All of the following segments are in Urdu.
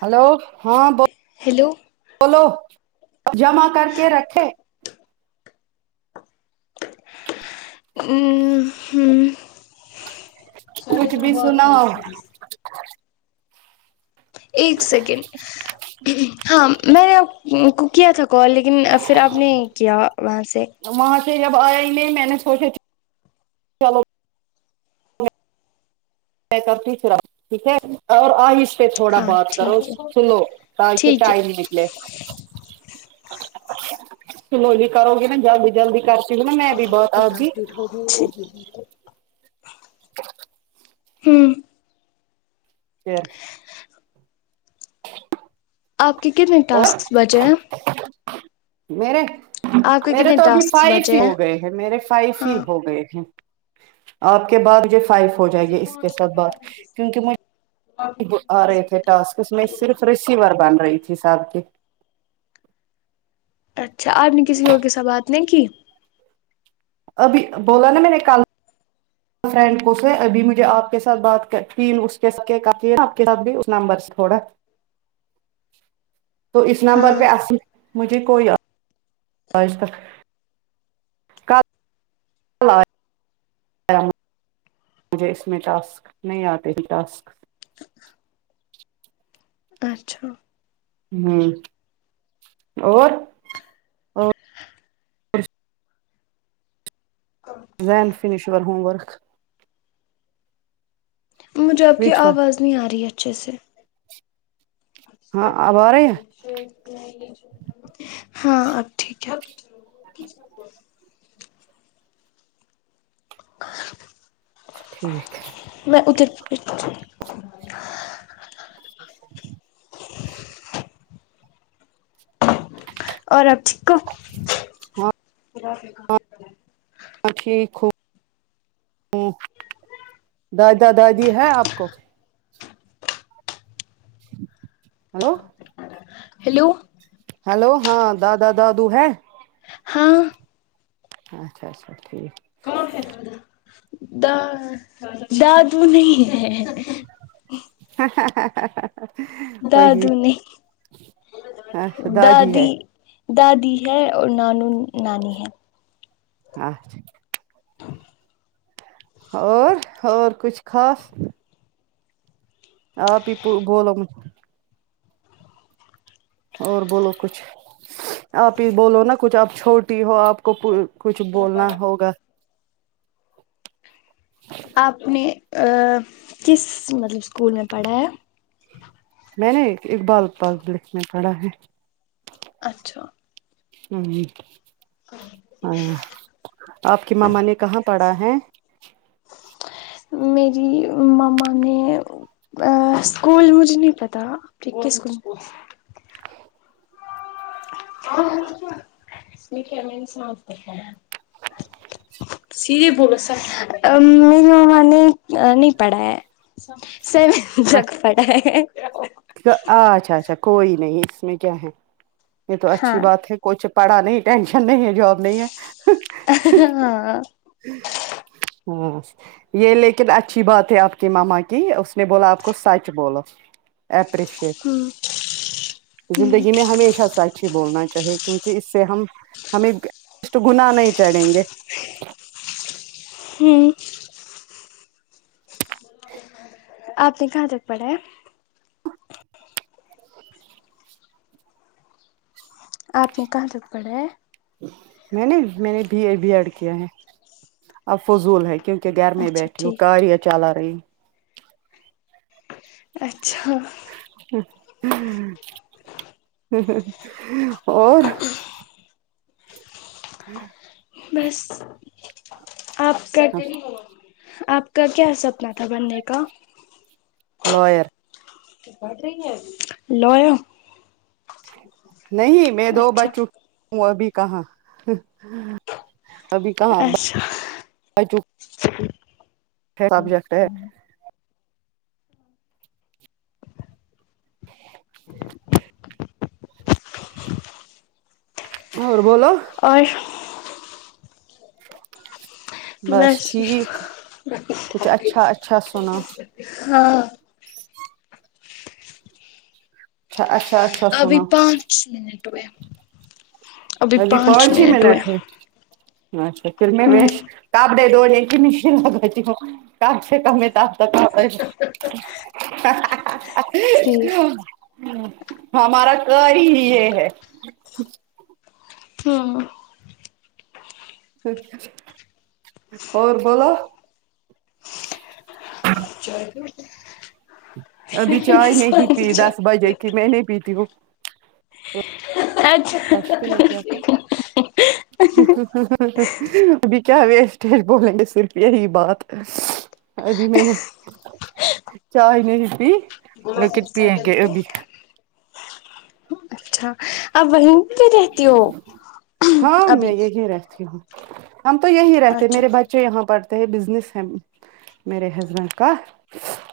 ہلو ہاں ب ہیلو بولو جمع کر کے رکھے کچھ بھی سناؤ [unintelligible] [inaudible] ایک سیکنڈ ہاں میں نے کو کیا تھا کال لیکن لیکن پھر آپ نے کیا وہاں سے وہاں سے جب آیایں نہیں میں نے سوچا تھ میں کرتی ہو پھرا اپ کو ٹھیک ہے اور آہش پہ تھوڑا ہاں بہت کرو ٹھیک ہے سلو تاک ٹھیک ہے [unintelligible] سنولی کرو گے نا جلدی جلدی کر [unintelligible] ہوں [unintelligible] آپ کے کتنے اور ٹاسکس بچے ہیں میرے آپ کے میرے کتنے تو ابھی ٹاسکس فائیف ہی بچے ہو گئے ہیں میرے فائیف ہاں ہی ہو گئے ہیں آپ کے بعد مجھے فائف ہو جائے گی اس کے ساتھ بات کیونکی مجھ آ رہے تھے ٹسکس اس میں صرف ریسیور بن رہی تھی ساب کی اچھا آپ نے کسی اور کے سا بات نہیں کی ابھی بولا نا میں نے کل فرینڈ کو ابھی مجھے آپ کے سات بات کرتی کے نمبرس تھوڑا تو اس نمبر ہاں پے اصل مجھے کوئی آج تک کل آیا مجھے اس میں ٹاسک نہیں آتے تھی ٹاسکس اچھا ہمم اور Zain finish your homework مجھے آپ کی وچ ون آواز نہیں آ رہی ہے اچھے سے ہاں اب آ رہے ہیں ہاں اب ٹھیک ہے اچھا ٹھیک میں ادھر [inaudible] اور اب تھک ہو ہے ہاں ٹھیک ہو دادہ دادی ہے آپ کو ہیلو ہیلو ہیلو ہاں دادا دادو ہے ہاں اچھا اچھا ٹھیک دا دادو نہیں ہے وہ ہی دادو نہیں دادی ہے دادی ہے اور نانو نانی ہے آچھا اور اور کچھ خاص آپ ہی بولو اور بولو کچھ آپ ہی بولو نا کچھ آپ چھوٹی ہو آپ کو کچھ بولنا ہوگا آپ نے کس مطلب اسکول میں پڑھا ہے میں نے اقبال پبلکھ میں پڑھا ہے اچھا ہمم ہاں آپ کی ماما نے کہاں پڑھا ہے میری مما نے اسکول مجھے نہیں پتا کی کس سکول [unintelligible] آ میری مما نے نہیں پڑھا ہے سیون تک پڑھا ہے اچھا اچھا کوئی نہیں اس میں کیا ہے یے تو اچھی ہاں بات ہے کچھ پڑھا نہیں ٹینشن نہیں ہے جاب نہیں ہے ہاں ہاں یے لیکن اچھی بات ہے آپ کی ماما کی اس نے بولا آپ کو سچ بولو ایپریشیٹ ہ زندگی میں ہمیشہ سچ ہی بولنا چاہیے کیونکی اس سے ہم ہمیں اس تو گنا نہیں چڑھیں گے ہمم آپ نے کہاں تک پڑھا ہے آپ نے کہاں تک پڑھا ہے میں نے میں نے بی اے بی ایڈ کیا ہے اب فضول ہے کیونکہ گھر میں اچھا بیٹھی ہوں ٹھیک کاریا چلا رہی اچھا اور ہ بس آپ کا آپ کا کیا سپ نا تھا بننے کا لائر لائر نہیں میں دو بچ چک ہوں ابھی کہاں ابھی کہاں اچھا [unintelligible] اور بولو اور بس ٹھیک کچھ اچھا اچھا سنا ہاں اچھا اچھا ابھی سنا پانچ منٹ ہوے ابھی پانچ ہی منٹ ہے ہوں [unintelligible] ٹھیک [unintelligible] ہمارا کر ہی یہ ہے ہمم اور بولو [unintelligible] ابھی چائی نہیں پی دس بجے کی مہینے پیتھی وہ اچھا [unintelligible] ابھی کیا ویسٹ ہے بولیں گے صرف یہی بات ابھی میں نے چائے نہیں پی لیکن پینگے ابھی اب وہیں پے رہتی ہو ابھی مے رہتی ہوں ہم تو یہی رہتے اچھا میرے بچے یہاں پڑھتے ہیں بسسنسس ہے میرے ہسبنڈ کا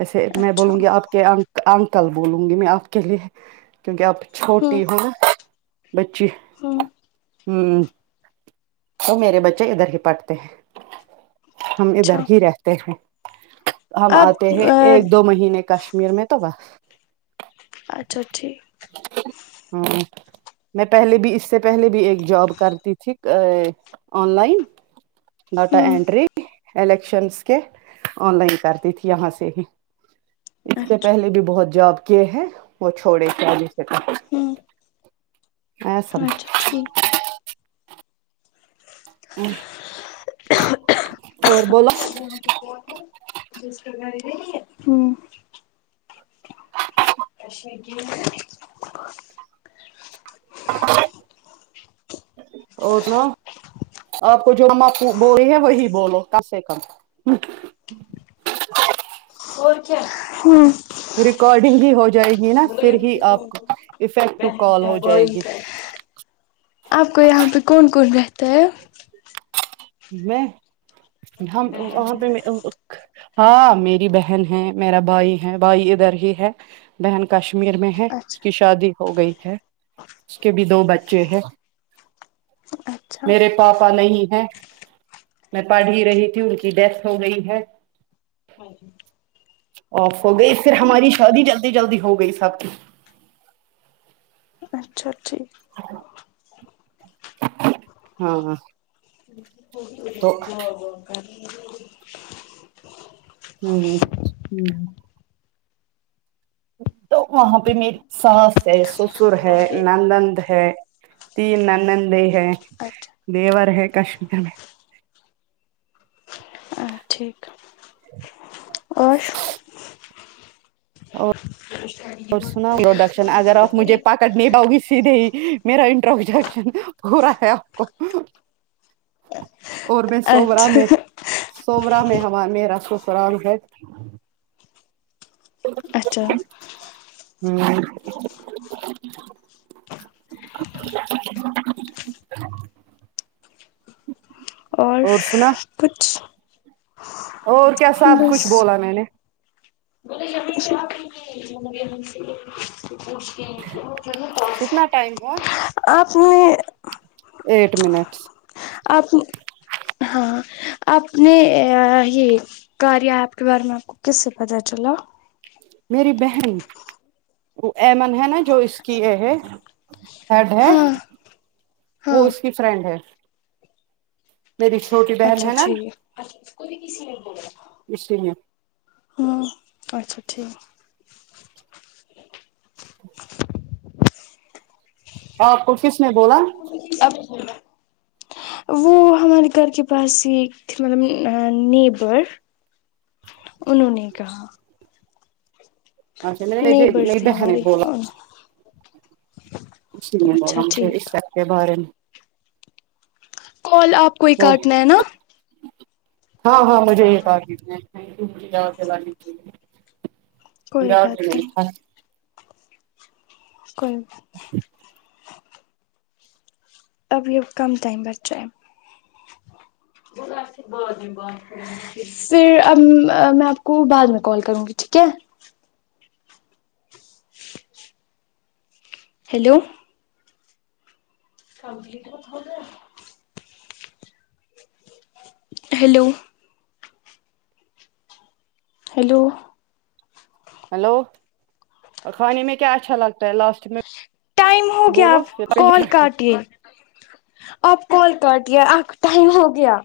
ایسے میں اچھا بولوں گی آپ کے ا انکل بولوں گی میں آپ کے لیے کیونکہ آپ ہوں چھوٹی ہونہ بچی ہوں ہمم تو میرے بچے ادھر ہی پڑھتے ہیں ہم ادھر اچھا ہی رہتے ہیں ہم اب آتے ہیں ایک دو مہینے کشمیر میں تو اچھا ٹھیک ہاں میں پہلے بھی اس سے پہلے بھی ایک جوب کرتی تھی آن لائن ڈیٹا ہوں انٹری الیکشنس کے آن لائن کرتی تھی یہاں سے ہی اس سے اچھا پہلے بھی بہت جاب کیے ہیں وہ چھوڑے [inaudible] سے ہوں آیا سم اچھا ٹھیک اور بولو [inaudible] ہوں [unintelligible] اور سناؤ آپ کو جو ہم آپ کو بولی ہے وہی بولو کم سے کم اور کیا ہوں ریکارڈنگ ہی ہو جائے گی نا فر ہی آپ کو افیکٹو کال ہو جائے گی آپ کو یہاں پہ کون کون رہتا ہے میں ہم وہاں پہ ہاں میری بہن ہے میرا بھائی ہے بھائی ادھر ہی ہے بہن کشمیر میں ہے اس اچھا کی شادی ہو گئی ہے اس کے بھی دو بچے ہیں اچھا میرے پاپا نہیں ہے میں پڑ ہی رہی تھی ان کی ڈیتھ ہو گئی ہے آف ہو گئی پھر ہماری شادی جلدی جلدی ہو گئی سب کی اچھا ٹھیک ہاں تو ہم ہوں تو وہاں پہ میری ساس ہے سسر ہے نالند ہے تین ننند ہے اچھا دیور ہے کشمیر میں ٹھیک اور اور اور سنا پروڈکشن اگر آپ جھے پکٹ نہیں پاؤی سید دے ہی میرا انٹروڈکشن ہورا ہے آپ کو اور میں سورا میں اچھا سورا میں ہم میرا سسرال ہے اچھا ہم اور کچھ اور کیا سب بس کچھ بولا میں نے کتنا ٹائم ہوا آپ نے ایٹ منٹس آپ ہاں اپنے یہ کار یا ایپ کے بارے میں آپ کو کس سے پتہ چلا میری بہن وہ ایمن ہے نا جو اس کی یہ ہے ہیڈ ہے ہاں وہ ہاں اس کی فرینڈ ہے میری چھوٹی اچھا بہن ہے نا اچھا جی اس لیے ہاں اچھا ٹھیک ہاں کفس میں بولا اب وہ ہمارے گھر کے پاس ہی مطلب نیبر انہوں نے کہا اچھا م نے یہ نیبر میری تھے بہنے ہمارے بولا اسی لیے وہ اچھا ہم سی اس ٹھیک سب کے بارے میں کال آپ کو ہی تو کاٹنا ہے نا ہاں ہاں مجھے یہ کوئی بات نہیں [unintelligible] کوئی اب یہب کم ٹائم بچچائے ہے وہ گس بعادی بات پھر اب میں آپ کو بعد میں کال کروں گی ٹھیک ہے ہیلو [inaudible] ہیلو ہیلو ہیلو کھانے میں کیا اچھا لگتا ہے لاسٹ میں ٹائم ہو گیا بولو آپ کال پھر کاٹیے اب کال کرٹیا آپ کا ٹائم ہو گیا